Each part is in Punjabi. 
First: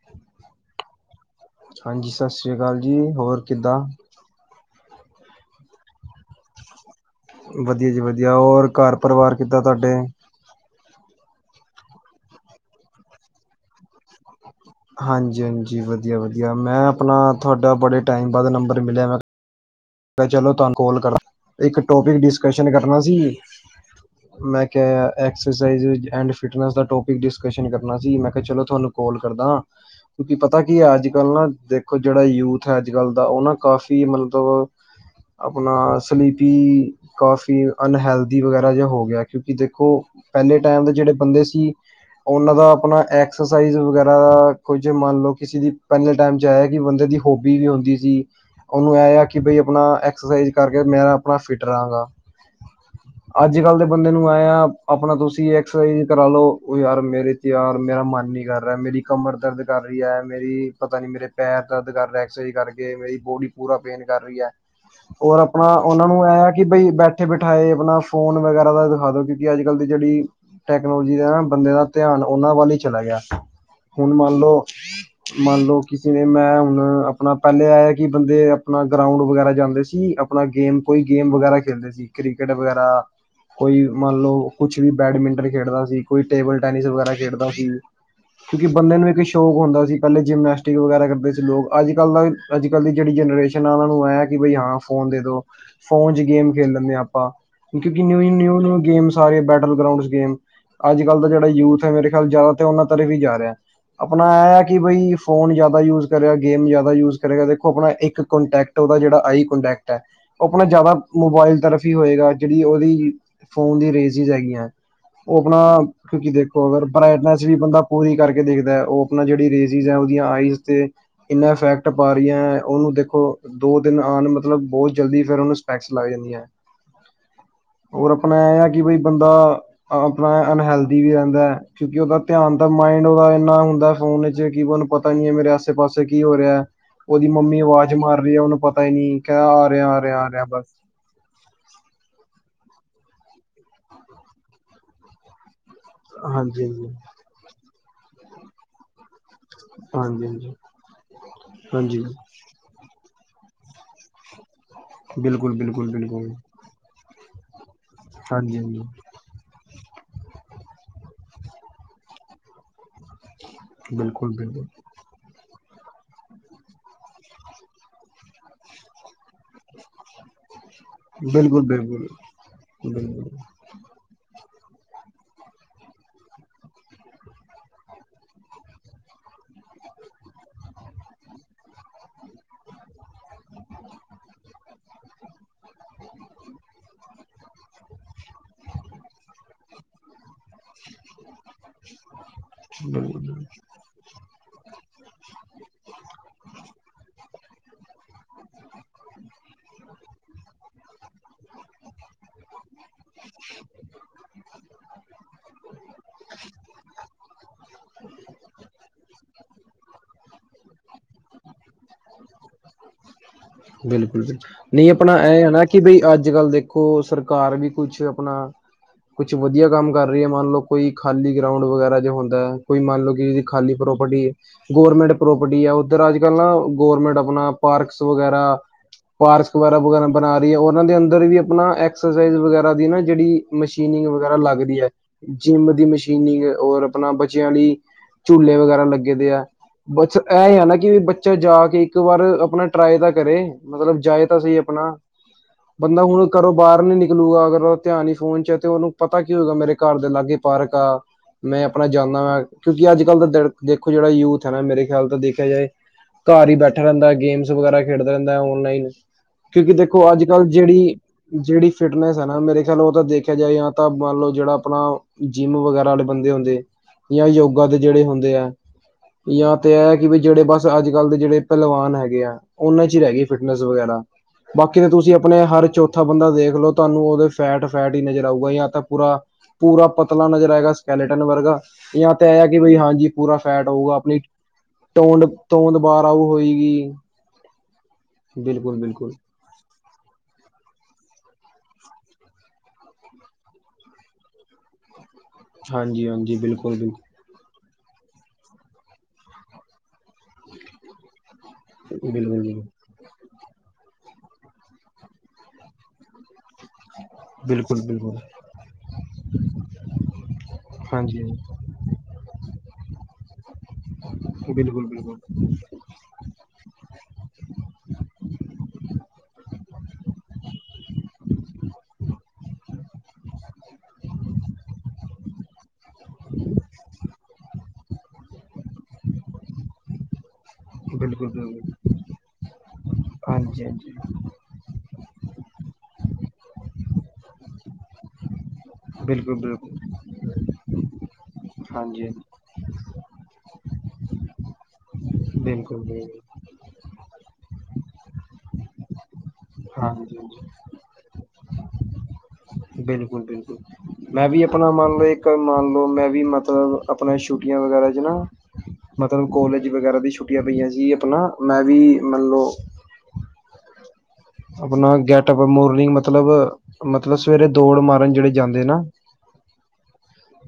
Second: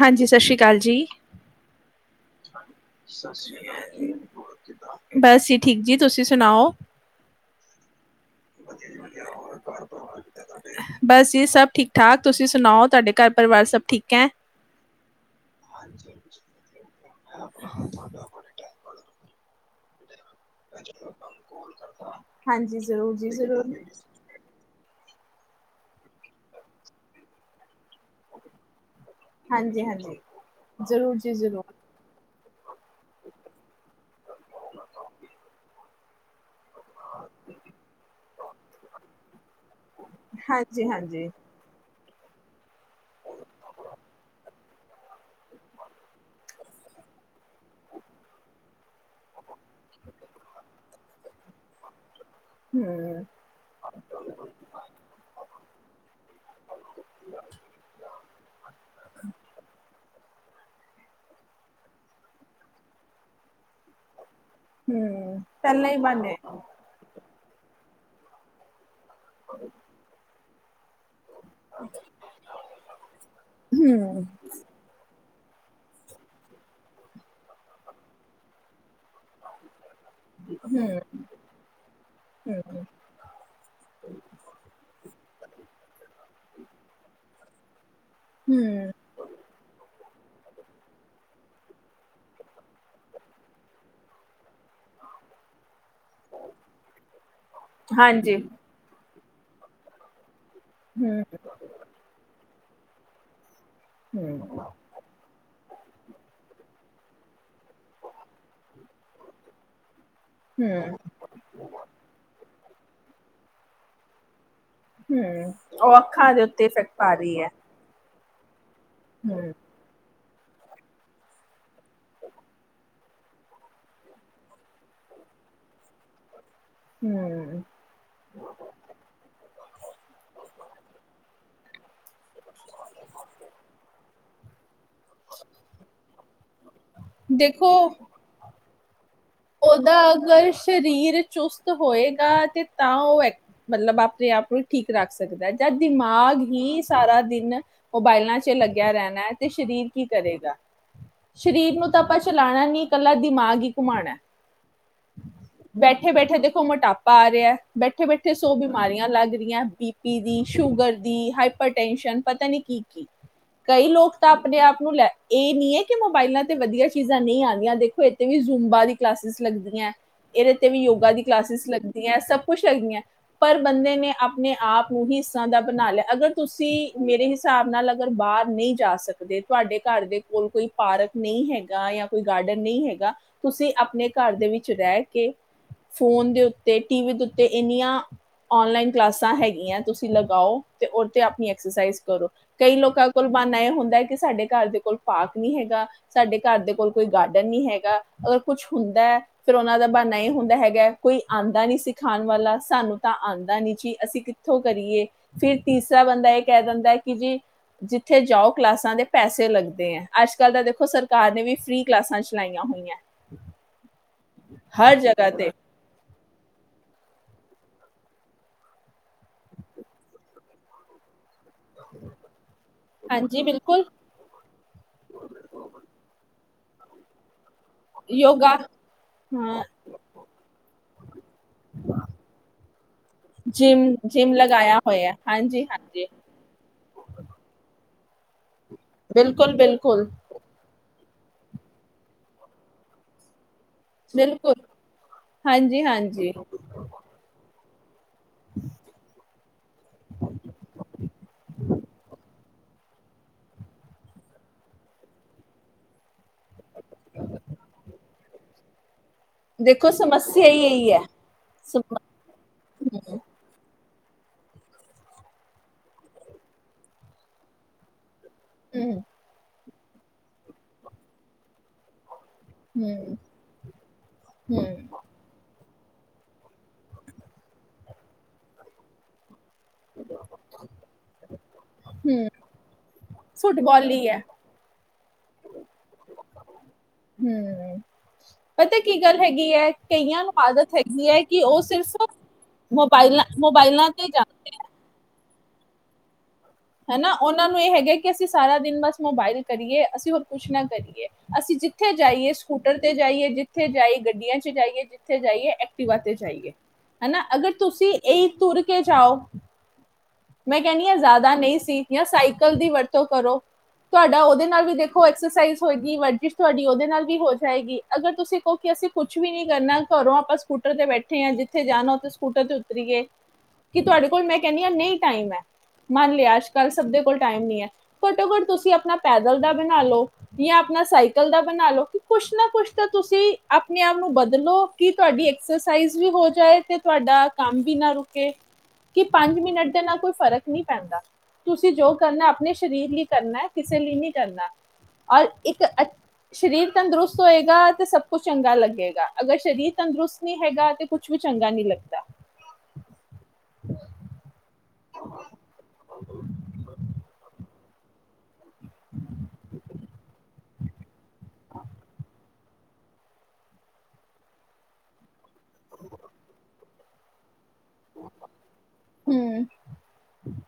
ਹਾਂਜੀ ਸਤਿ ਸ਼੍ਰੀ ਅਕਾਲ ਜੀ ਹਾਂਜੀ ਸਤਿ ਸ਼੍ਰੀ ਅਕਾਲ ਜੀ, ਹੋਰ ਕਿੱਦਾਂ? ਬਸ ਜੀ, ਠੀਕ ਜੀ, ਤੁਸੀਂ ਸੁਣਾਓ। ਵਧੀਆ ਜੀ ਵਧੀਆ, ਹੋਰ ਘਰ ਪਰਿਵਾਰ ਕਿੱਦਾਂ ਤੁਹਾਡੇ? ਬਸ ਜੀ ਸਭ ਠੀਕ ਠਾਕ, ਤੁਸੀਂ ਸੁਣਾਓ ਤੁਹਾਡੇ ਘਰ ਪਰਿਵਾਰ ਸਭ ਠੀਕ ਹੈ। ਹਾਂਜੀ- ਹਾਂਜੀ, ਵਧੀਆ ਵਧੀਆ ਮੈਂ ਆਪਣਾ ਤੁਹਾਡਾ ਬੜੇ ਟਾਈਮ ਬਾਅਦ ਨੰਬਰ ਮਿਲਿਆ ਮੈਂ ਮੈੰ ਕਿਹਾ ਚਲੋ ਤੁਹਾਨੂੰ ਕਾਲ ਕਰਾਂ, ਇੱਕ ਟੋਪਿਕ ਡਿਸਕਸ਼ਨ ਹਾਂਜੀ, ਕਰਨਾ ਸੀ ਜ਼ਰੂਰ ਜੀ ਜ਼ਰੂਰ, ਮੈਂ ਕਿਹਾ ਐਕਸਰਸਾਈਜ਼ ਐਂਡ ਫਿਟਨਸ ਦਾ ਟੋਪਿਕ ਡਿਸਕਸ਼ਨ ਕਰਨਾ ਸੀ ਮੈਂ ਕਿਹਾ ਚਲੋ ਤੁਹਾਨੂੰ ਕਾਲ ਕਰਦਾ, ਹਾਂਜੀ ਕਿਉਂਕਿ ਪਤਾ ਕੀ ਹੈ, ਅੱਜ ਜ਼ਰੂਰ ਕੱਲ ਜੀ ਨਾ ਜ਼ਰੂਰ, ਦੇਖੋ ਜਿਹੜਾ ਜਿਹੜਾ ਯੂਥ ਹੈ, ਅੱਜ ਕੱਲ੍ਹ ਦਾ, ਉਹ ਨਾ ਕਾਫੀ ਮਤਲਬ ਆਪਣਾ ਸਲੀਪੀ ਕਾਫੀ ਅਨਹੈਲਦੀ ਵਗੈਰਾ ਜਿਹਾ ਹੋ ਗਿਆ, ਕਿਉਂਕਿ ਜੇ ਖੋ ਪਹਿਲੇ ਟਾਈਮ ਦੇ ਜਿਹੜੇ ਬੰਦੇ ਸੀ ਉਹਨਾਂ ਦਾ ਆਪਣਾ ਐਕਸਰਸਾਈਜ਼ ਵਗੈਰਾ ਕੁਝ ਮੰਨ ਲਓ, ਕਿਸੇ ਦੀ ਪਹਿਲੇ ਟਾਈਮ ਚ ਐ ਕਿ ਬੰਦੇ ਦੀ ਹੋਬੀ ਵੀ ਹੁੰਦੀ ਸੀ, ਉਹਨੂੰ ਇਹ ਆ ਕਿ ਬਈ ਆਪਣਾ ਐਕਸਰਸਾਈਜ਼ ਕਰਕੇ ਮੈਂ ਆਪਣਾ ਫਿਟ ਰਹਾਂਗਾ ਅੱਜ ਕੱਲ੍ਹ ਦੇ ਬੰਦੇ ਨੂੰ ਏ ਆ, ਆਪਣਾ ਤੁਸੀਂ ਇੱਕ ਸਹੀ । ਕਰਾਾਲੋ ਉਹ ਯਾਰ ਮੇਰੇ ਤੇ, ਯਾਰ ਮੇਰਾ ਮਨ ਨਹੀਂ ਕਰ ਰਿਹਾ, ਮੇਰੀ ਕਮਰ ਦਰਦ ਕਰ ਯਾਰ ਮੇਰੀ ਪਤਾ ਨੀ, ਮੇਰੇ ਪੈਰ ਦਰਦ ਕਰ ਰਿਹਾ, ਐਕਸਰਸਾਈਜ਼ ਕਰਕੇ ਮੇਰੀ ਬੋਡੀ ਪੂਰਾ ਪੇਨ- ਕਰ ਰਹੀ ਹੈ। ਹੋਰ ਆਪਣਾ, ਪਹਿਲਾਂ ਹੀ ਉਹਨਾਂ ਨੂੰ ਬਣੇ। ਇਹ ਆ ਕਿ ਬਈ ਬੈਠੇ ਬੈਠੇ ਬਿਠਾਏ, ਆਪਣਾ ਫੋਨ ਵਗੈਰਾ ਦਾ ਖਾ ਦੋ ਕਿਉੰਕਿ, ਅੱਜਕਲ ਦੀ ਜਿਹੜੀ ਟੈਕਨੋਲੋਜੀ ਦਾ ਬੰਦੇ ਦਾ ਧਿਆਨ ਉਹਨਾਂ ਵੱਲ ਹੀ ਚਲਾ ਗਿਆ ਹੁਣ ਮੰਨ ਲਓ ਮੰਨ ਲਓ ਕਿਸੇ ਨੇ, ਨਾਲ ਆਪਣਾ ਪਹਿਲੇ ਏ ਕਿ ਬੰਦੇ ਆਪਣਾ, ਗਰਾਊਂਡ ਵਗੈਰਾ ਜਾਂਦੇ ਸੀ। ਆਪਣਾ ਗੇਮ, ਕੋਈ ਗੇਮ ਵਗੈਰਾ ਖੇਲਦੇ ਸੀ ਕ੍ਰਿਕਟ ਵਗੈਰਾ, ਕੋਈ ਮੰਨ ਲਓ ਕੁਛ ਵੀ ਬੈਡਮਿੰਟਨ ਖੇਡਦਾ ਸੀ, ਕੋਈ ਟੇਬਲ ਟੈਨਿਸ ਵਗੈਰਾ ਖੇਡਦਾ ਸੀ। ਕਿਉਂਕਿ, ਹੂੰ, ਬੰਦੇ ਨੂੰ ਇੱਕ ਸ਼ੌਕ ਹੁੰਦਾ ਸੀ। ਪਹਿਲੇ ਜਿਮਨੈਸਟਿਕ ਵਗੈਰਾ ਕਰਦੇ ਸੀ ਲੋਕ, ਅੱਜ ਕੱਲ ਅੱਜ ਕੱਲ ਦੀ ਜਿਹੜੀ ਜਨਰੇਸ਼ਨ ਇਹਨਾਂ ਨੂੰ ਇਹ ਹੈ ਕਿ, ਬਈ ਹਾਂ ਫੋਨ ਦੇ ਦੋ। ਫੋਨ ਚ ਗੇਮ ਖੇਲ ਲੈਂਦੇ ਹਾਂ ਆਪਾਂ, ਕਿਉਂਕਿ ਨਿ ਹਾਂ, ਨਿਊ, ਨਿਊ ਗੇਮ ਸਾਰੇ ਬੈਟਲ ਗਰਾਊਂਡਸ ਗੇਮ ਅੱਜ- ਕੱਲ੍ਹ ਹੂੰ, ਦਾ ਜਿਹੜਾ ਯੂਥ ਐ, ਮੇਰੇ ਖ਼ਿਆਲ ਚ ਜ਼ਿਆਦਾ ਉਹਨਾਂ ਤਰਫ ਈ ਜਾ ਰਿਹਾ। ਆਪਣਾ ਇਹ ਹੂੰ, ਆ ਕਿ ਬਈ ਫੋਨ ਜਿਆਦਾ ਦਾ ਯੂਜ ਕਰਿਆ ਗੇਮ ਜ਼ਿਆਦਾ ਯੂਜ ਕਰੇਗਾ ਦੇਖੋ ਆਪਣਾ ਇੱਕ ਕੋਂਟੈਕਟ ਉਹਦਾ ਜਿਹੜਾ ਆਈ ਕੋਂਟੈਕਟ ਉਹ ਆਪਣਾ ਜ਼ਿਆਦਾ ਹੂੰ, ਮੋਬਾਇਲ ਤਰਫ ਹੀ ਹੋਏਗਾ ਜਿਹੜੀ ਉਹ ਇਜੀ ਫੋਨ ਦੀਆਂ ਰੇਜਿਸ ਹੈਗੀਆਂ ਉਹ ਹੂੰ। ਆਪਣਾ ਉਹ ਕਿਉਂਕਿ ਅੱਖਾਂ ਦੇ ਉੱਤੇ ਦੇਖੋ ਅਗਰ ਇਫੈਕਟ ਪਾ ਰਹੀ ਬਰਾਈਟਨੈਸ ਐ, ਵੀ ਬੰਦਾ ਪੂਰੀ ਕਰਕੇ ਦੇਖਦਾ ਐ ਉਹ ਆਪਣਾ ਜਿਹੜੀ ਹੂੰ, ਰੇਜਿਸ ਹੈ ਉਹ ਆਈਜ਼ ਤੇ ਇੰਨਾ ਇਫੈਕਟ ਪਾ ਰਹੀਆਂ, ਉਹਨੂੰ ਉਹਨੂੰ ਦੋ ਦਿਨ ਆਣ ਮਤਲਬ ਬਹੁਤ ਜਲਦੀ ਫੇਰ ਉਹਨੂੰ ਸਪੈਕਸ ਲੱਗ ਜਾਂਦੀ ਆ। ਹੂੰ। ਹੋਰ ਆਪਣਾ ਇਹ ਆ ਕਿ ਬਈ ਬੰਦਾ ਆਪਣਾ ਅਨਹੈਲਦੀ ਵੀ ਰਹਿੰਦਾ। ਕਿਉਂਕਿ ਉਹ ਦਾ ਧਿਆਨ ਤਾ ਮਾਇੰਡ ਉਹਦਾ ਇੰਨਾ ਹੁੰਦਾ ਫੋਨ ਜੇ ਕੀਵਨ ਪਤਾ ਨੀ ਆ, ਮੇਰੇ ਆਸੇ-ਪਾਸੇ ਕੀ ਹੋ ਰਿਹਾ? ਉਹਦੀ ਮੰਮੀ ਦੇਖੋ, ਆਵਾਜ਼ ਉਹਨੂੰ ਪਤਾ ਹੀ ਨਹੀਂ ਕਹਿ ਆ ਰਿਹਾ ਉਹਦਾ ਆ ਰਿਹਾ ਆ ਰਿਹਾ ਅਗਰ ਬਸ ਸਰੀਰ ਚੁਸਤ ਹੋਏਗਾ ਤੇ ਤਾਂ ਉਹ ਮਤਲਬ ਆਪਣੇ ਆਪ ਨੂੰ ਠੀਕ ਰੱਖ ਸਕਦਾ ਏ। ਇਹਦਾ ਦਿਮਾਗ ਹਾਂਜੀ ਹੀ ਹਾਂਜੀ ਸਾਰਾ ਦਿਨ ਮੋਬਾਇਲਾਂ ਚ ਲੱਗਿਆ ਰਹਿਣਾ ਐ। ਸਰੀਰ ਕੀ ਹਾਂਜੀ ਹਾਂਜੀ ਕਰੇਗਾ, ਸਰੀਰ ਨੂੰ ਤਾਂ ਹਾਂਜੀ ਆਪਾਂ ਚਲਾਣਾ ਨੀ ਇਕੱਲਾ ਦਿਮਾਗ ਈ ਘੁਮਾਣਾ ਬਿਲਕੁਲ ਬਿਲਕੁਲ ਬੈਠੇ- ਬਿਲਕੁਲ ਬੈਠੇ ਦੇਖੋ ਮੋਟਾਪਾ ਆ ਰਿਹਾ। ਬੈਠੇ-ਬੈਠੇ ਸੌ ਹਾਂਜੀ ਹਾਂਜੀ ਬਿਮਾਰੀਆਂ ਲੱਗ ਰਹੀਆਂ ਕੀ ਬੀ ਪੀ ਦੀ, ਸ਼ੂਗਰ ਦੀ, ਹਾਈਪਰਟੈਸ਼ਨ, ਪਤਾ ਨੀ ਕੀ ਕਈ ਲੋਕ ਤਾਂ ਬਿਲਕੁਲ ਆਪਣੇ ਬਿਲਕੁਲ ਆਪ ਨੂੰ ਲੈ ਇਹ ਨਹੀਂ ਏ ਕਿ ਮੋਬਾਇਲਾਂ ਤੇ ਵਧੀਆ ਚੀਜ਼ਾਂ ਨਹੀਂ ਆਂਦੀਆਂ ਦੇਖੋ, ਇੱਥੇ ਵੀ ਜੁੰਬਾ ਦੀ ਕਲਾਸਿਸ ਲੱਗਦੀਆਂ, ਇਹਦੇ ਇੱਥੇ ਵੀ ਯੋਗਾ ਦੀ ਬਿਲਕੁਲ ਕਲਾਸਿਸ ਬਿਲਕੁਲ ਲੱਗਦੀਆ, ਸਭ ਕੁੱਛ ਲੱਗਦੀਆਂ ਬਿਲਕੁਲ ਪਰ ਬੰਦੇ ਨੇ ਆਪ ਆਪਣੇ ਆਪ ਨੂੰ ਹੀ ਇਸ ਤਰ੍ਹਾਂ ਦਾ ਬਣਾ ਲਿਆ, ਅਗਰ ਤੁਸੀਂ ਮੇਰੇ ਹਿਸਾਬ ਨਾਲ ਅਗਰ ਬਾਹਰ ਨਹੀਂ ਜਾ ਸਕਦੇ, ਤੁਹਾਡੇ ਘਰ ਦੇ ਕੋਲ ਕੋਈ ਪਾਰਕ ਨਹੀਂ ਹੈਗਾ, ਜਾਂ ਕੋਈ ਗਾਰਡਨ ਨਹੀਂ ਹੈਗਾ, ਤੁਸੀਂ ਆਪਣੇ ਘਰ ਦੇ ਵਿੱਚ ਰਹਿ ਕੇ, ਫੋਨ ਦੇ ਉੱਤੇ, ਟੀ ਵੀ ਦੇ ਉੱਤੇ, ਇੰਨੀਆਂ ਔਨਲਾਈਨ ਕਲਾਸਾਂ ਹੈਗੀਆਂ ਤੁਸੀਂ ਲਾਉ ਤੇ ਉਹ ਤੇ ਆਪਣੀ ਐਕਸਰਸਾਈਜ਼ ਕਰੋ, ਕਈ ਲੋਕਾਂ ਬਿਲਕੁਲ ਕੋਲ ਬਹਾਨਾ ਇਹ ਹੁੰਦਾ ਕਿ ਸਾਡੇ ਘਰ ਦੇ ਕੋਲ ਪਾਰਕ ਨਹੀਂ ਹੈਗਾ, ਸਾਡੇ ਘਰ ਦੇ ਕੋਲ ਕੋਈ ਗਾਰਡ, ਨਹੀਂ ਹੈਗਾ, ਅਗਰ ਕੁੱਛ ਹੁੰਦਾ ਫਿਰ ਉਹਨਾਂ ਦਾ ਬਹਾਨਾ ਨਹੀਂ ਹੁੰਦਾ ਹੈਗਾ, ਕੋਈ ਆਉਂਦਾ ਨੀ ਸਿਖਾਉਣ ਵਾਲਾ, ਸਾਨੂੰ ਤਾਂ ਆਉਂਦਾ ਨੀ ਜੀ ਅਸੀਂ ਕਿੱਥੋਂ ਕਰੀਏ, ਫਿਰ ਤੀਸਰਾ ਬੰਦਾ ਇਹ ਕਹਿ ਦਿੰਦਾ, ਕਿ ਜੀ ਜਿੱਥੇ ਜਾਉ ਕਲਾਸਾਂ ਦੇ ਪੈਸੇ ਲੱਗਦੇ ਆ, ਅੱਜ ਕੱਲ ਤਾਂ ਦੇਖੋ ਸਰਕਾਰ ਨੇ ਵੀ ਫ੍ਰਰੀ ਕਲਾਸਾਂ ਚਲਾਈਆਂ ਹੋਈਆਂ। ਬਿਲਕੁਲ-ਬਿਲਕੁਲ। ਨਹੀਂ, ਹਰ ਆਪਣਾ ਜਗ੍ਹਾ ਇਹ ਤੇ ਹੈ ਨਾ ਕਿ ਬਈ ਅੱਜ ਅੱਜ ਕੱਲ ਦੇਖੋ ਸਰਕਾਰ ਵੀ ਕੁਛ ਆਪਣਾ ਕੁਛ ਵਧੀਆ ਕੰਮ ਕਰ ਰਹੀ ਹੈ, ਮੰਨ ਲਉ ਕੋਈ ਖਾਲੀ ਗਊਂਡ ਵਗੈਰਾ ਜੋ ਹੁੰਦਾ ਹੈ ਕੋਈ ਮੰਨ ਲਓ ਕਿ ਹਾਂਜੀ ਖਾਲੀ ਬਿਲਕੁਲ ਪ੍ਰੋਪਰਟੀ ਗਵਰਮੈਂਟ ਪ੍ਰੋਪਰਟੀ ਹੈ ਉੱਧਰ ਅੱਜ ਕੱਲ੍ਹ ਨਾ ਗੌਰਮੈਂਟ ਆਪਣਾ ਪਾਰਕਸ ਯੋਗਾ ਵਗੈਰਾ ਪਾਰਕਸ ਹਾਂ ਵਗੈਰਾ ਵਗੈਰਾ ਬਣਾ ਰਹੀ ਹੈ ਉਹਨਾਂ ਦੇ ਅੰਦਰ ਵੀ ਆਪਣਾ ਐਕਸਰਸਾਈਜ਼ ਵਗੈਰਾ ਦੀ ਨਾ ਜਿਹੜੀ ਜਿੰਮ ਮਸ਼ੀਨਿੰਗ ਜਿੰਮ ਵਗੈਰਾ ਲਗਾਇਆ ਲੱਗਦੀ ਹੈ ਹੋਇਆ ਹਾਂਜੀ ਜਿੰਮ ਦੀ ਹਾਂਜੀ ਮਸ਼ੀਨਿੰਗ ਰ ਆਪਣਾ ਬੱਚਿਆਂ ਲਈ ਝੂਲੇ ਵਗੈਰਾ ਲੱਗੇ ਦੇ ਆ ਬਿਲਕੁਲ ਬਿਲਕੁਲ ਬਸ ਇਹ ਹੀ ਹੈ ਨਾ ਕਿ ਬੱਚੇ ਅੱਛਾ ਜਾ ਕੇ ਇੱਕ ਵਾਰ ਆਪਣਾ ਟਰਾਈ ਤਾਂ ਕਰੇ ਮਤਲਬ ਜਾਏ ਤਾਂ ਬਿਲਕੁਲ ਸਹੀ ਆਪਣਾ ਹਾਂਜੀ ਬੰਦਾ ਹੁਣ ਹਾਂਜੀ ਘਰੋਂ ਬਾਹਰ ਨੀ ਨਿਕਲੂਗਾ ਅਗਰ ਧਿਆਨ ਨ ਫੋਨ ਚ ਤੇ ਉਹਨੂੰ ਪਤਾ ਕੀ ਹੋਏਗਾ ਮੇਰੇ ਘਰ ਦੇ ਲਾਗੇ ਪਾਰਕ ਆ ਮੈਂ ਆਪਣਾ ਜਾਂਦਾ ਵਾ ਕਿਉਂਕਿ ਅੱਜ ਕੱਲ੍ਹ ਦਾ ਦੇਖੋ ਜਿਹੜਾ ਯੂਥ ਹੈ ਨਾ ਮੇਰੇ ਖਿਆਲ ਤਾਂ ਦੇਖਿਆ ਜਾਏ ਘਰ ਹੀ ਬੈਠਾ ਰਹਿੰਦਾ ਹੈ ਗੇਮਸ ਵਗੈਰਾ ਖੇਡਦਾ ਰਹਿੰਦਾ ਹੈ ਉਹ ਔਨਲਾਈਨ, ਕਿਉਂਕਿ ਦੇਖੋ ਅੱਜ ਕੱਲ੍ਹ ਸਮੱਸਿਆ ਹੀ ਇਹੀ ਜਿਹੜੀ ਹੈ ਜਿਹੜੀ ਸਮ- ਫਿਟਨੈਸ ਹੈ ਨਾ ਮੇਰੇ ਖਿਆਲ ਉਹ ਤਾਂ ਦੇਖਿਆ ਜਾਏ ਜਾਂ ਤਾਂ ਮੰਨ ਲਓ ਜਿਹੜਾ ਆਪਣਾ ਜਿੰਮ ਵਗੈਰਾ ਵਾਲੇ ਬੰਦੇ ਹੁੰਦੇ ਜਾਂ ਯੋਗਾ ਦੇ ਜਿਹੜੇ ਹੁੰਦੇ ਹਮ ਜਾਂ ਤੇ ਇਹ ਹੈ ਕਿ ਵੀ ਜਿਹੜੇ ਬਸ ਅੱਜ ਕੱਲ੍ਹ ਦੇ ਜਿਹੜੇ ਪਹਿਲਵਾਨ ਹੈਗੇ ਆ ਉਹਨਾਂ ਚ ਹੀ ਰਹਿ ਹਮ ਗਏ ਫਿਨਿਸ਼ ਵਗੈਰਾ ਬਾਕੀ ਹਮ ਤਾਂ ਤੁਸੀਂ ਆਪਣੇ ਹਰ ਚੌਥੇ ਉੱਥਾ ਬੰਦਾ ਦੇਖ ਲੋੋ ਤੁਹਾਨੂੰ ਉਹਦੇ ਫੈਟ-ਫੈਟ ਹੀ ਨਜ਼ਰ ਆਊਗਾ ਜਾਂ ਤਾਂ ਪੂਰਾ ਪੂਰਾ ਪਤਲਾ ਨਜ਼ਰ ਆਏਗਾ ਸਕੈਲੇਟਨ ਵਰਗਾ ਜਾਂ ਤਾਂ ਹਮ ਇਹ ਕਿ ਬ ਹਾਂਜੀ ਪੂਰਾ ਫੈਟ ਫੁੱਟਬਾਲ ਹੋਊਗਾ ਹੀ ਆਪਣੀ ਹੈ ਟੋਡ ਤੋਂਦਬਾਰ ਆਊ ਹੋਏਗੀ ਹੂੰ, ਬਿਲਕੁਲ ਪਤਾ ਕੀ ਬਿਲਕੁਲ ਗੱਲ ਹੈਗੀ ਹੈ? ਕਈਆਂ ਨੂੰ ਆਦਤ ਹੈਗੀ ਹੈ ਕਿ ਉਹ ਸਿਰਫ਼ ਮੋਬਾਈਲਾਂ-ਮੋਬਾਈਲਾਂ ਤੇ ਜਾਂਦੇ ਹੈ। ਹਾਂਜੀ-ਹਾਂਜੀ। ਜੀ ਬਿਲਕੁਲ-ਬਿਲਕੁਲ। ਉਹਨਾਂ ਇਹ ਹੈਗਾ ਕਿ ਅਸੀਂ ਸਾਰਾ ਦਿਨ ਬਸ ਮੋਬਾਇਲ ਕਰੀਏ ਅਸੀਂ ਹੋਰ ਕੁਛ ਨਾ ਕਰੀਏ ਅਸੀਂ ਜਿੱਥੇ ਜਾਈਏ ਬਿਲਕੁਲ ਜੀ ਸਕੂਟਰ ਤੇ ਜਾਈਏ ਜਿੱਥੇ ਜਾਈਏ ਗੱਡੀ ਗੱਡੀਆਂ ਚ ਜਾਈਏ ਜਿੱਥੇ ਜਾਈਏ ਐਕਟੀਵਾ ਤੇ ਜਾਈਏ। ਹਨਾ ਅਗਰ ਬਿਲਕੁਲ ਤੁਸੀਂ ਬਿਲਕੁਲ ਇਹੀ ਤੁਰ ਕੇ ਜਾਓ ਮੈਂ ਕਹਿੰਦੀ ਹਾਂ ਹਾਂਜੀ ਜ਼ਿਆਦਾ ਹਾਂਜੀ ਨਹੀਂ ਸੀ ਜਾਂ ਸਾਈਕਲ ਦੀ ਵਰਤੋਂ ਕਰੋ ਤੁਹਾਡਾ ਉਹਦੇ ਨਾਲ ਵੀ ਬਿਲਕੁਲ ਦੇਖੋ ਬਿਲਕੁਲ ਐਕਸਰਸਾਈਜ਼ ਹੋਏਗੀ ਵਰਜਿਸ਼ ਤੁਹਾਡੀ ਉਹਦੇ ਨਾਲ ਵੀ ਹੋ ਜਾਏਗੀ ਅਗਰ ਤੁਸੀਂ ਕਹੋ ਕਿ ਅਸੀਂ ਕੁੱਛ ਵੀ ਨੀ ਕਰਨਾ ਘਰੋਂ ਆਪਾਂ ਸਕੂਟਰ ਤੇ ਬੈਠੇ ਹਾਂ ਜਿੱਥੇ ਜਾਣਾ ਉੱਥੇ ਸਕੂਟਰ ਤੇ ਉਤਰੀਏ ਕਿ ਤੁਹਾਡੇ ਕੋਲ ਮੈਂ ਕਹਿੰਦੀ ਹਾਂ ਨਹੀਂ ਟਮ ਹੈ ਮੰਨ ਲਿਆ ਅੱਜ ਕੱਲ੍ਹ ਸਭ ਦੇ ਕੋਲ ਟਾਈਮ ਨਹੀਂ ਹੈ ਘੱਟੋ ਘੱਟ ਤੁਸੀਂ ਆਪਣਾ ਪੈਦਲ ਦਾ ਬਣਾ ਲਓ ਜਾਂ ਆਪਣਾ ਬਿਲਕੁਲ ਸਾਈਕਲ ਦਾ ਬਣਾ ਬਿਲਕੁਲ ਲੋ ਕਿ ਕੁਛ ਨਾ, ਕੁਛ ਤਾਂ ਤੁਸੀਂ ਹਾਂਜੀ ਆਪਣੇ ਹਾਂਜੀ ਆਪ ਨੂੰ ਬਦਲੋ ਕੀ ਤੁਹਾਡੀ ਐਕਸਰਸਾਈਜ਼ ਵੀ ਹੋ ਜਾਏ ਤੇ ਤੁਹਾਡਾ ਕੰਮ ਵੀ ਨਾ ਰੁਕੇ ਕਿ ਬਿਲਕੁਲ, ਬਿਲਕੁਲ। ਮਿੰਟ ਦੇ ਨਾਲ ਕੋਈ ਫ਼ਰਕ ਨਹੀਂ ਪੈਂਦਾ ਤੁਸੀਂ ਜੋ ਹਾਂਜੀ ਕਰਨਾ ਹਾਂਜੀ ਆਪਣੇ ਸਰੀਰ ਲਈ ਕਰਨਾ ਹੈ। ਕਿਸੇ ਲਈ ਨਹੀਂ ਕਰਨਾ ਔਰ ਇੱਕ ਬਿਲਕੁਲ ਬਿਲਕੁਲ ਸਰੀਰ ਤੰਦਰੁਸਤ ਹੋਏਗਾ। ਤੇ ਸਭ ਕੁਛ ਚੰਗਾ ਲੱਗੇਗਾ। ਅਗਰ ਸਰੀਰ ਹਾਂਜੀ ਤੰਦਰੁਸਤ ਨਹੀਂ ਹਾਂਜੀ ਹੈਗਾ ।ਤੇ ਕੁਛ ਵੀ ਚੰਗਾ ਨਹੀਂ ਲੱਗਦਾ ਬਿਲਕੁਲ ਬਿਲਕੁਲ ਮੈਂ ਵੀ ਮੰਨ ਲਓ ਇੱਕ ਮੰਨ ਲਓ ਮੈਂ ਵੀ ਮਤਲਬ ਆਪਣਾ ਸ਼ਛੂਟ ਛੱਟੀਆਂ ਵਗੈਰਾ ਚ ਨਾ ਮਤਲਬ ਕਲੇਜ ਵਗੈਰਾ ਦੀਆਂ ਛੁੱਟੀਆਂ ਪਈਆਂ ਸੀ ਆਪਣਾ ਮੈਂ ਵੀ ਮੰਨਲਓ ਆਪਣਾ ਗੈਟ ਮੋਰਨਿੰਗ ਮਤਲਬ ਮਤਲਬ ਸਵੇਰੇ ਦੌੜ ਮਾਰਨ ਜਿਹੜੇ ਜਾਂਦੇ ਨਾ ਹੂੰ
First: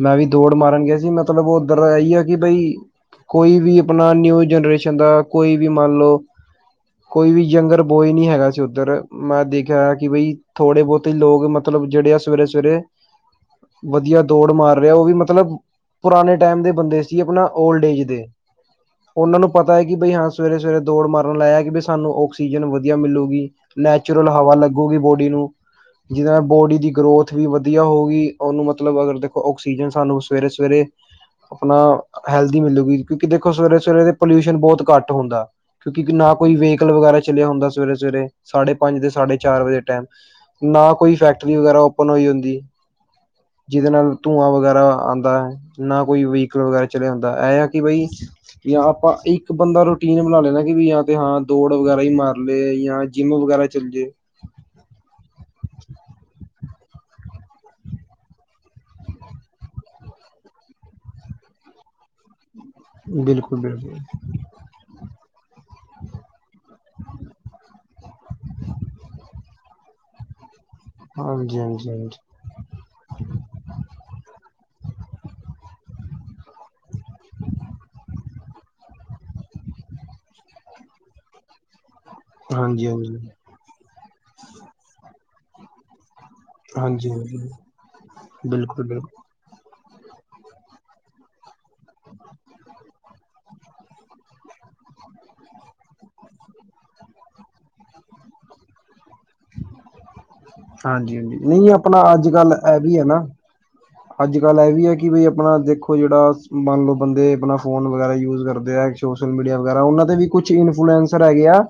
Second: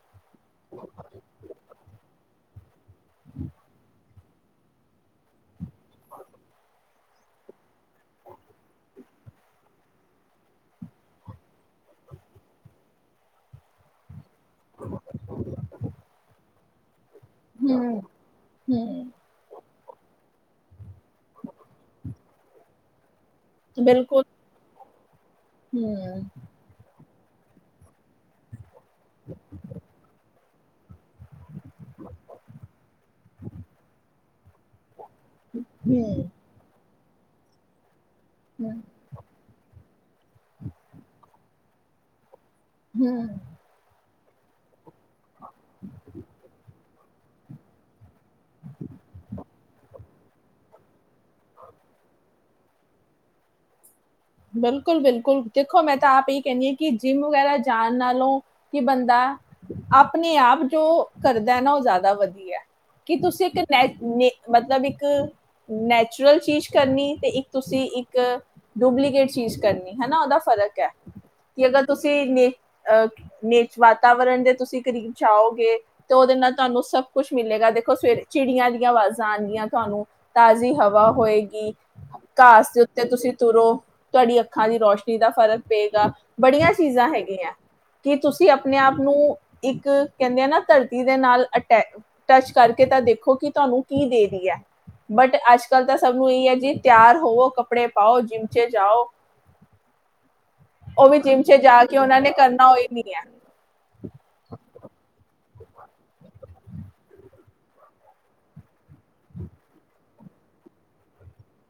ਮੈਂ ਵੀ ਦੌੜ ਮਾਰਨ ਗਿਆ ਸੀ ਮਤਲਬ ਉਹ ਉੱਧਰ ਇਹੀ ਆ ਕਿ ਬਈ ਕੋਈ ਵੀ ਆਪਣਾ ਨਿਊ ਜਨਰੇਸ਼ਨ ਦਾ ਕੋਈ ਵੀ ਮੰਨ ਲਓ ਕੋਈ ਵੀ ਯੰਗਰ ਬੋਏ ਨੀ ਹੈਗਾ ਸੀ ਉੱਧਰ ਮੈਂ ਦੇਖਿਆ ਕਿ ਬਈ ਥੋੜੇ ਬਹੁਤੇ ਲੋਕ ਮਤਲਬ ਜਿਹੜੇ ਆ ਸਵੇਰੇ ਸਵੇਰੇ ਵਧੀਆ ਦੌੜ ਮਾਰ ਰਿਹਾ ਉਹ ਵੀ ਮਤਲਬ ਪੁਰਾਣੇ ਟਾਈਮ ਦੇ ਬੰਦੇ ਸੀ ਸੀ ਆਪਣਾ ਓਲਡ ਹੂੰ ਏਜ ਦੇ ਹੂੰ ਉਹਨਾਂ ਨੂੰ ਪਤਾ ਪਤਾ ਹੈ ਕਿ ਬਈ ਹਾਂ ਸਵੇਰੇ, ਸਵੇਰੇ ਦੌੜ ਮਨ ਲਾਇਆ ਕਿ ਵੀ ਸਾਨੂੰ ਆਕਸੀਜਨ ਵਧੀਆ ਮਿਲੂਗੀ। ਬਿਲਕੁਲ ਨੈਚੁਰਲ ਹਵਾ ਲੱਗੀ। ਬਹੁਤ ਨੂੰ ਹੂੰ, ਜਿ ਬੋਡੀ ਦੀ ਗਰੋਥ ਵੀ ਵਧੀਆ ਹੋ ਗਗੀ ਉਹਨੂੰ ਮਤਲਬ ਅਗਰ ਦੇਖੋ ਆਕਸੀਜਨ ਸਾਨੂੰ ਸਵੇਰੇ, ਸਵੇਰੇ ਆਪਣਾ ਹੈਲਦੀ ਮਿਲੂਗੀ ਕਿਉਂਕਿ ਦੇਖੋ ਸਵੇਰੇ ਸਵੇਰੇ ਪੋਲਿਊਸ਼ਨ ਬਹੁਤ ਘੱਟ ਹੁੰਦਾ ਕਿਉਂਕਿ ਹੂੰ, ਨਾ ਕੋਈ ਵ ਵਗੈਰਾ ਚੱਲਿਆ ਹੁੰਦਾ ਸਵੇਰੇ, ਸਵੇਰੇ ਸਾਢੇ ਹੂੰ, ਪੰਜ ਦੇ ਸਾਢੇ ਚਾਰ ਵਜੇ ਟਾਈਮ ਨਾ ਕੋਈ ਫੈਕਟਰੀ ਵਗੈਰਾ ਓਪਨ ਹੋਈ ਹੁੰਦੀ ਹਮ। ਜਿਹਦੇ ਨਾਲ ਧੂੰਆਂ ਵਗੈਰਾ ਆਉਂਦਾ ਹੈ। ਨਾ ਕੋਈ ਵਹੀਕਲ ਵਗੈਰਾ। ਚਲਿਆ ਹੁੰਦਾ ਇਹ ਆ ਕਿ ਬਈ ਜਾਂ ਆਪਾਂ ਇੱਕ ਬੰਦਾ ਰੂਟੀਨ ਬਣਾ ਲੈਂਣਾ ਕਿ ਵੀ ਜਾਂ ਤੇ ਹਾਂ ਦੌੜ ਵਗੈਰਾ ਹੀ ਮਾਰ ਲਏ ਜਾਂ ਜਿੰਮ ਵਗੈਰਾ ਚੱਲ ਜੇ। ਬਿਲਕੁਲ -ਬਿਲਕੁਲ ਦੇਖੋ ਮੈਂ ਤਾਂ ਆਪ ਇਹ ਕਹਿੰਨੀ ਹ ਕਿ ਜਿੰਮ ਵਗੈਰਾ ਜਾਣ ਨਾਲੋਂ ਕਿ ਬੰਦਾ ਆਪਣੇ ਆਪ ਜੋ ਕਰਦਾ ਹੈ ਨਾ ਉਹ ਜ਼ਿਆਦਾ ਵਧੀਆ। ਕੀ ਤੁਸੀਂ ਇੱਕ ਨ ਬਿਲਕੁਲ-ਬਿਲਕੁਲ ਨ ਮਤਲਬ ਇੱਕ ਨੈਚੁਰਲ ਚੀਜ਼ ਕਰਨੀ ਤੇ ਇੱਕ ਤੁਸੀਂ ਇੱਕ ਡੁਬਲੀ। ਚੀਜ਼ ਕਰਨੀ ਹਨਾ ਉਹਦਾ ਫਰਕ ਕਿ ਅਗਰ ਹਾਂਜੀ-ਹਾਂਜੀ-ਹਾਂਜੀ, ਤੁਸੀਂ ਨੇ ਅਹ ਨੇ ਵਾਤਾਵਰਨ ਦੇ ਤੁਸੀਂ ਕਰੀਬ ਚਾਹਓਗੇ ਤਾਂ ਉਹਦੇ ਨਾਲ ਤੁਹਾਨੂੰ ਸਭ ਕੁੱਛ ਮਿਲੇਗਾ ਦੇਖੋ ਸਵੇਰੇ ਚਿੜੀਆਂ ਦੀਆਂ ਆਵਾਜ਼। ਣਗੀਆਂ ਤੁਹਾਨੂੰ ਤਾਜ਼ੀ ਹਵਾ ਹੋਏਗੀ। ਘਾਸ ਦੇ ਉੱਤੇ ਹਾਂਜੀ-ਹਾਂਜੀ। ਤੁਸੀਂ ਤੁਰੋ। ਸਾਡੀ ਅੱਖਾਂ ਦੀ ਰੋਸ਼ਨੀ। ਦਾ ਫ਼ਰਕ ਪਏਗਾ। ਬੜੀਆਂ ਚੀਜ਼ਾਂ ਹਾਂਜੀ-ਹਾਂਜੀ, ਹੈਗੀਆਂ ਕਿ ਤੁਸੀਂ ਆਪਣੇ ਆਪ ਬਿਲਕੁਲ-ਬਿਲਕੁਲ ਨੂੰ ਇੱਕ ਕਹਿੰਦੇ ਆ ਨਾ ਧਰਤੀ ਦੇ ਨਾਲ ਅਟੈ ਟੱਚ ਕਰਕੇ ਤਾਂ ਦੇਖੋ ਕਿ ਤੁਹਾਨੂੰ ਕੀ ਦੇ ਰਹੀ ਏ? ਬਟ ਅੱਜ ਕੱਲ ਤਾਂ ਸਭ ਨੂੰ ਇ ਹੈ ਜੀ ਤਿਆਰ ਹੋਵੋ ਕੱਪੜੇ ਪਾਓ ਜਿੰਮ ਚ। ਜਾਓ ਉਹ ਹਾਂਜੀ ਵੀ ਹਾਂਜੀ ਜਿਮ 'ਚ ਨਹੀਂ ਜਾ ਕੇ ਆਪਣਾ ਉਹਨਾਂ ਅੱਜ ਨੇ ਕੱਲ ਕਰਨਾ ਇਹ ਹੋਈ ਵੀ ਏ ਨਹੀਂ ਹੈ। ਨਾ ਅੱਜ ਕੱਲ ਇਹ ਵੀ ਹੈ ਕਿ ਬ ਆਪਣਾ ਦੇਖੋ ਜਿਹੜਾ ਮੰਨ ਲਓ ਬੰਦੇ ਆਪਣਾ ਫੋਨ ਵਗੈਰਾ ਯੂਜ ਕਰਦੇ ਆ ਸੋਸ਼ਲ ਮੀਡੀਆ ਵਗੈਰਾ ਉਹਨਾਂ ਤੇ ਵੀ ਕੁਛ ਇਨਫਲਐਸਰ ਹੈਗੇ ਆ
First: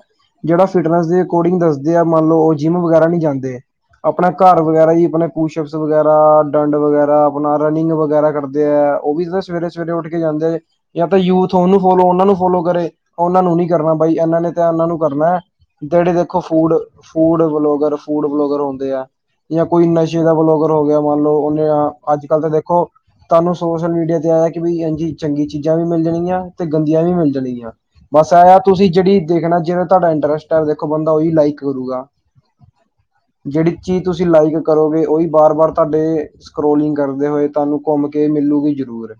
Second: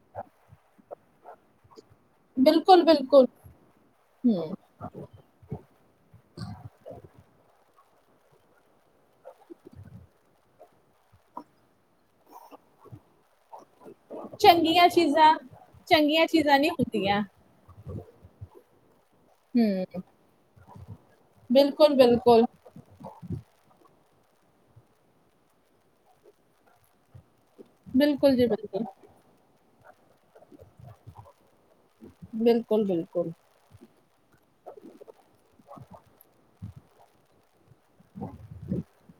ਜਿਹੜਾ ਫਿਟਨਸ ਦੇ ਅਕੋਰਡਿੰਗ ਦੱਸ। ਜ ਮੰਨ ਲਓ ਉਹ ਜਿੰਮ ਬਿਲਕੁਲ ਵਗੈਰਾ ਨਹੀਂ ਬਿਲਕੁਲ ਜਾਂਦੇ ਆਪਣਾ ਘਰ ਵਗੈਰਾ ਹੀ ਆਪਣੇ ਕੁਸ਼ਪ ਵਗੈਰਾ ਡੰਡ ਵਗੈਰਾ ਆਪਣਾ। ਰਨਿੰਗ ਵਗੈਰਾ ਕਰਦੇ ਹੈ ਉਹ ਵੀ ਤਾਂ ਸਵੇਰੇ ਸਵੇਰੇ ਉੱਠ ਕੇ ਜਾਂਦੇ ਹੈ ਜਾਂ ਤਾਂ ਯੂਥ ਉਹਨੂੰ ਫੋਲੋ ਉਹਨਾਂ ਨੂੰ ਫੋਲੋ ਕਰੇ। ਉਹਨਾਂ ਨੂੰ ਨਹੀਂੀ ਕਰਨਾ ਬਾਈ ਇਹਨਾਂ ਨੇ ਤਾਂ ਉਹਨਾਂ ਚੰਗੀਆਂ ਨੂੰ ਕਰਨਾ ਚੀਜ਼ਾਂ ਹੈ ਜਿਹੜੇ ਚੰਗੀਆਂ ਦੇਖੋ ਚੀਜ਼ਾਂ ਨਹੀਂ ਫੂਡ। ਹੁੰਦੀਆਂ ਜਿਹੜੇ ਫੂਡ ਬਲੋਗਰ ਹੁੰਦੇ ਆ ਜਾਂ ਹੂੰ ਕੋਈ ਨਸ਼ੇ ਦਾ ਵਲੋਂ। ਹੋਗਰ ਹੋ ਗਿਆ।। ਮੰਨ ਲਓ ਉਹਨੇ ਬਿਲਕੁਲ ਅੱਜ ਕੱਲ ਬਿਲਕੁਲ ਤਾਂ ਦੇਖੋ ਤੁਹਾਨੂੰ ਸੋਸ਼ਲ ਮੀਡੀਆ। ਇਹ ਵੀ ਇੰਜ ਚੰਗੀਆਂ ਚੀਜ਼ਾਂ ਵੀ ਮਿਲ ਜਾਣਗੀਆਂ ਤੇ ਗੰਦੀਆਂ ਵੀ ਮਿਲ ਜਾਣਗੀਆਂ। ਬਸ ਬਿਲਕੁਲ ਜੀ ਆਹ ਬਿਲਕੁਲ ਤੁਸੀਂ ਜਿਹੜੀ ਦੇਖਣਾ ਜਿਵੇਂ ਤੁਹਾਡਾ ਇੰਟਰਸਟ ਹੈ ਦੇਖੋ ਬੰਦਾ ਉਹੀ ਲਾਈਕ ਕਰੂਗਾ। ਬਿਲਕੁਲ ਬਿਲਕੁਲ ਜਿਹੜੀ ਚੀਜ਼ ਤੁਸੀਂ ਲਾਈਕ ਕਰੋਗੇ ਉਹੀ ਬਾਰ- ਬਾਰ ਤੁਹਾਡੇ ਸਕੋਲਿੰਗ ਕਰਦੇ ਹੋਏ ਤੁਹਾਨੂੰ ਘੁੰਮ ਕੇ ਮਿਲੂਗੀ ਜ਼ਰੂਰ।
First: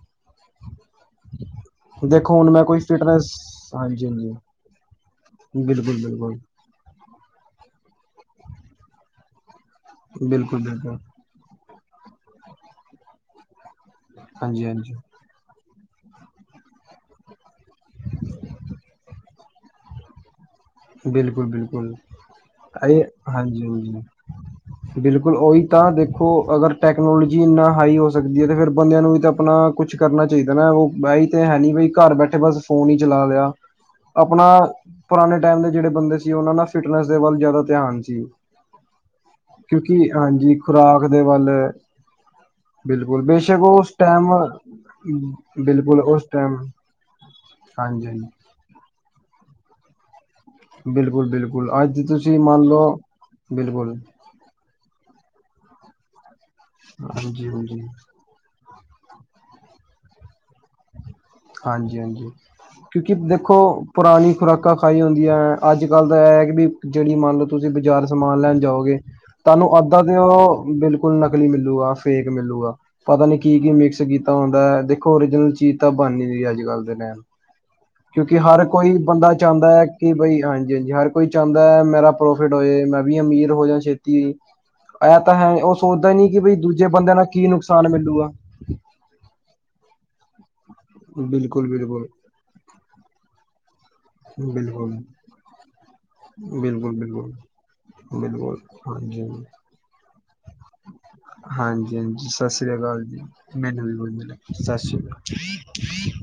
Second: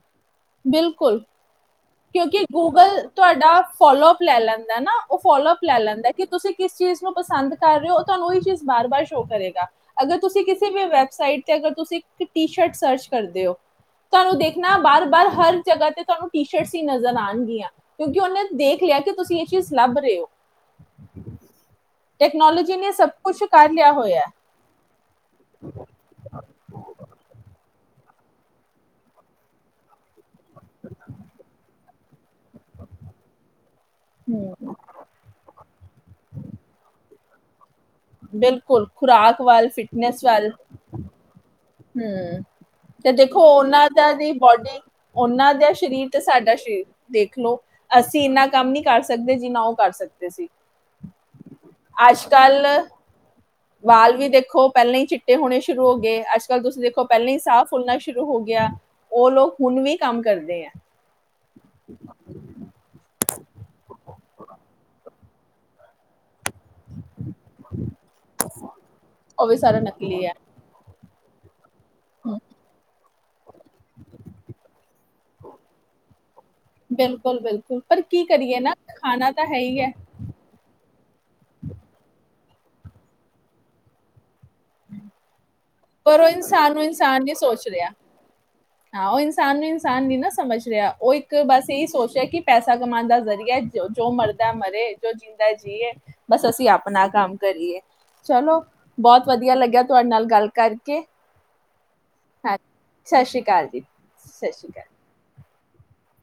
ਬਿਲਕੁਲ, ਦੇਖੋ ਕਿਉਂਕਿ ਹੁਣ ਮੈਂ ਕੋਈ ਗੂਗਲ ਫਿਟਨੈਸ ਤੁਹਾਡਾ ਫਲੋ ਅਪ ਹਾਂਜੀ-ਹਾਂਜੀ ਲੈ ਲੈਂਦਾ ਨਾ ਫੋਲੋ ਅਪ ਲੈ ਲੈਂਦਾ ਬਿਲਕੁਲ-ਬਿਲਕੁਲ ਤੁਸੀਂ ਕਿਸ ਚੀਜ਼ ਨੂੰ ਪਸੰਦ ਕਰ ਰਹੇ ਹੋ। ਤੁਹਾਨੂੰ ਉਹੀ ਚੀਜ਼ ਬਾਰ- ਬਾਰ ਸ਼ੋਅ ਕਰੇਗਾ। ਅਗਰ ਤੁਸੀਂ ਕਿਸੇ ਵੀ ਬਿਲਕੁਲ-ਬਿਲਕੁਲ ਵੈਬਸਾਈਟ ਤੇ ਅਗਰ ਤੁਸੀਂ ਇਕ ਟੀ- ਸ਼ਰਟ ਸਰਚ ਕਰ ਦਿਓ। ਤੁਹਾਨੂੰ ਦੇਖਣਾ ਹਾਂਜੀ-ਹਾਂਜੀ ਬਾਰ- ਬਾਰ ਹਰ ਜਗ੍ਹਾ ਤੇ ਤੁਹਾਨੂੰ ਟੀ-ਸ਼ਰ ਛੇਡਸੀ ਨਜ਼ਰ ਆਣਗੀਆਂ ਕਿਉਂਕਿ ਉਹਨੇ ਦੇਖ ਲਿਆ ਕਿ ਤੁਸੀਂ ਇਹ ਚੀਜ਼ ਲੱਭ ਰਹੇ ਹੋ? ਬਿਲਕੁਲ- ਬਿਲਕੁਲ, ਟੈਕਨੋਲੋਜੀ ਨੇ ਹਾਂਜੀ- ਸਭ ਕੁਝ ਕਰ ਲਿਆ ਹਾਂਜੀ ਹੋਇਆ ਬਿਲਕੁਲ ਉਹੀ ਤਾਂ ਦੇਖੋ ਅਗਰ ਟੈਕਨੋਲੋਜੀ ਇੰਨਾ ਹਾਈ ਹੋ ਸਕਦੀ ਹੈ ਤੇ ਫੇਰ ਬੰਦਿਆਂ ਨੂੰ ਵੀ ਤਾਂ ਆਪਣਾ ਕੁਛ ਕਰਨਾ ਚਾਹੀਦਾ ਨਾ ਉਹ ਬਹੀ ਤੇ ਹੈ ਨੀ ਬ ਘਰ ਬੈਠੇ ਬਸ ਫੋਨ ਹੀ ਚਲਾ ਲਿਆ ਆਪਣਾ ਹੈ ਪੁਰਾਣੇ ਜਿਹੜੇ ਬੰਦੇ ਸੀ ਉਹਨਾਂ ਨਾਲ ਫਿਟਨੈਸ ਦੇ ਵੱਲ ਜ਼ਿਆਦਾ ਧਿਆਨ ਸੀ, ਬਿਲਕੁਲ ਖੁਰਾਕ ਵੱਲ ਕਿਉਂਕਿ ਹਾਂਜੀ ਖੁਰਾਕ ਦੇ ਵੱਲ ਹੂੰ ਤੇ ਬਿਲਕੁਲ ਦੇਖੋ ਬੇਸ਼ੱਕ ਉਹਨਾਂ ਉਸ ਦਾ ਟਾਈਮ ਦੀ ਬੋਡੀ ਉਹਨਾਂ ਦਾ ਬਿਲਕੁਲ ਸਰੀਰ ਤੇ ਉਸ ਟਾਈਮ ਸਾਡਾ ਸ਼ਰੀਰ ਦੇਖਲੋ, ਹਾਂਜੀ ਅਸੀਂ ਹਾਂਜੀ ਇੰਨਾ ਕੰਮ ਨੀ ਕਰ ਸਕਦੇ ਜਿੰਨਾ ਉਹ ਕਰ ਸਕਦੇ ਸੀ। ਬਿਲਕੁਲ- ਬਿਲਕੁਲ ਅੱਜ ਤੁਸੀਂ ਮੰਨ ਲਓ, ਬਿਲਕੁਲ ਚਿਟੇ ਹੋਣੇ ਸ਼ੁਰੂ ਹੋ ਗਏ ਅੱਜ ਕੱਲ ਤੁਸੀਂ ਦੇਖੋ ਪਹਿਲਾਂ ਹੀ ਹਾਂਜੀ ਸਾਹ ਹਾਂਜੀ ਫੁੱਲਣਾ ਸ਼ੁਰੂ ਹੋ ਗਿਆ। ਉਹ ਲੋਕ ਹੁਣ ਵੀ ਕੰਮ ਕਰਦੇ ਐ। ਹਾਂਜੀ-ਹਾਂਜੀ ਕਿਉਂਕਿ ਦੇਖੋ ਪੁਰਾਣੀ ਖੁਰਾਕਾਂ ਖਾਈ ਹੁੰਦੀ ਆ ਅੱਜ-ਕੱਲ ਤਾਂ ਇਹ ਐ ਕਿ ਵੀ ਜਿਹੜੀ ਮੰਨ ਲਓ ਤੁਸੀਂ ਬਾਜ਼ਾਰ ਸਮਾਨ ਲੈਣ ਜਾਓਗੇ ਉਹ ਵੀ ਤੁਹਾਨੂੰ ਸਾਰਾ ਅੱਦ ਦਾਂ ਤੇ ਨਕਲੀ ਹੈ ਬਿਲਕੁਲ ਕੁਲ ਨਕਲੀ ਮਿਲੂਗਾ। ਫੇਕ ਮਿਲੂਗਾ। ਪਤਾ ਨੀ ਕੀ-ਕੀ ਮਿਕਸ ਕੀਤਾ ਹੁੰਦਾ ਦੇਖੋ ਓਰੀਜਨਲ ਚੀਜ਼ ਤਾਂ ਹਾਂਜੀ- ਹਾਂਜੀ, ਅੱਜ-ਕੱਲ ਦੇ ਟੈਮ ਬਿਲਕੁਲ ਬਿਲਕੁਲ ਪਰ ਕੀ ਕਿਉਂਕਿ ਕਰੀਏ ਹਰ ਨਾ ਕੋਈ ਖਾਣਾ ਬੰਦਾ ਤਾਂ ਹੈ ਹੀ ਚਾਂਹਦਾ ਏ ਹੈ ਕਿ ਬਈ ਹਾਂਜੀ- ਹਾਂਜੀ ਹਰ ਕੋਈ ਚਾਂਹਦਾ ਹੈ ਮੇਰਾ ਪ੍ਰਫ ਫਿਟ ਹੋਏ ਮੈਂ ਵੀ ਅਮੀਰ ਹੋ ਜਾਂ ਛੇਤੀ। ਇਹ ਤਾਂ ਹੈ ਉਹ ਸੋਚਦਾ ਪਰ ਨੀ ਉਹ ਕਿ ਬਈ ਇਨਸਾਨ ਨੂੰ ਦੂਜੇ ਬੰਦਿਆਂ ਨਾਲ ਕੀ ਨੁਕਸਾਨ ਮਿਲੂਗਾ। ਹਹ ਉਹ ਇਨਸਾਨ ਨੂੰ ਇਨਸਾਨ ਨ ਨਾ ਸਮਝ ਰਿਹਾ ਉਹ ਇੱਕ ਬਿਲਕੁਲ ਬਸ ਇਹੀ ਬਿਲਕੁਲ ਸੋਚ ਰਿਹਾ ਕਿ ਪੈਸਾ ਕਮਾਉਣ ਦਾ ਜ਼ਰੀਆ। ਜੋ ਮਰਦਾ ਬਿਲਕੁਲ ਮਰੇ ਜੋ ਜੀਂਦਾ ਜੀਏ। ਬਸ ਅਸੀਂ ਬਿਲਕੁਲ ਆਪਣਾ ਕੰਮ ਬਿਲਕੁਲ ਕਰੀਏ ਬਿਲਕੁਲ ਚਲੋ ਬਹੁਤ ਹਾਂਜੀ ਵਧੀਆ ਲੱਗਿਆ ਤੁੂੰ ਤੁਹਾਡੇ ਨਾਲ ਗੱਲ ਕਰਕੇ ਹਾਂਜੀ ਹਾਂ ਸਤਿ ਹਾਂ ਸ੍ਰੀ ਅਕਾਲ ਜੀ ਸਤਿ ਸ਼੍ਰੀ ਅਕਾਲ ਜੀ ਮੈਨੂੰ ਵੀ ਬੋਲ ਲ ਸਤਿ ਸ਼੍ਰੀ ਅਕਾਲ। ਕੀ?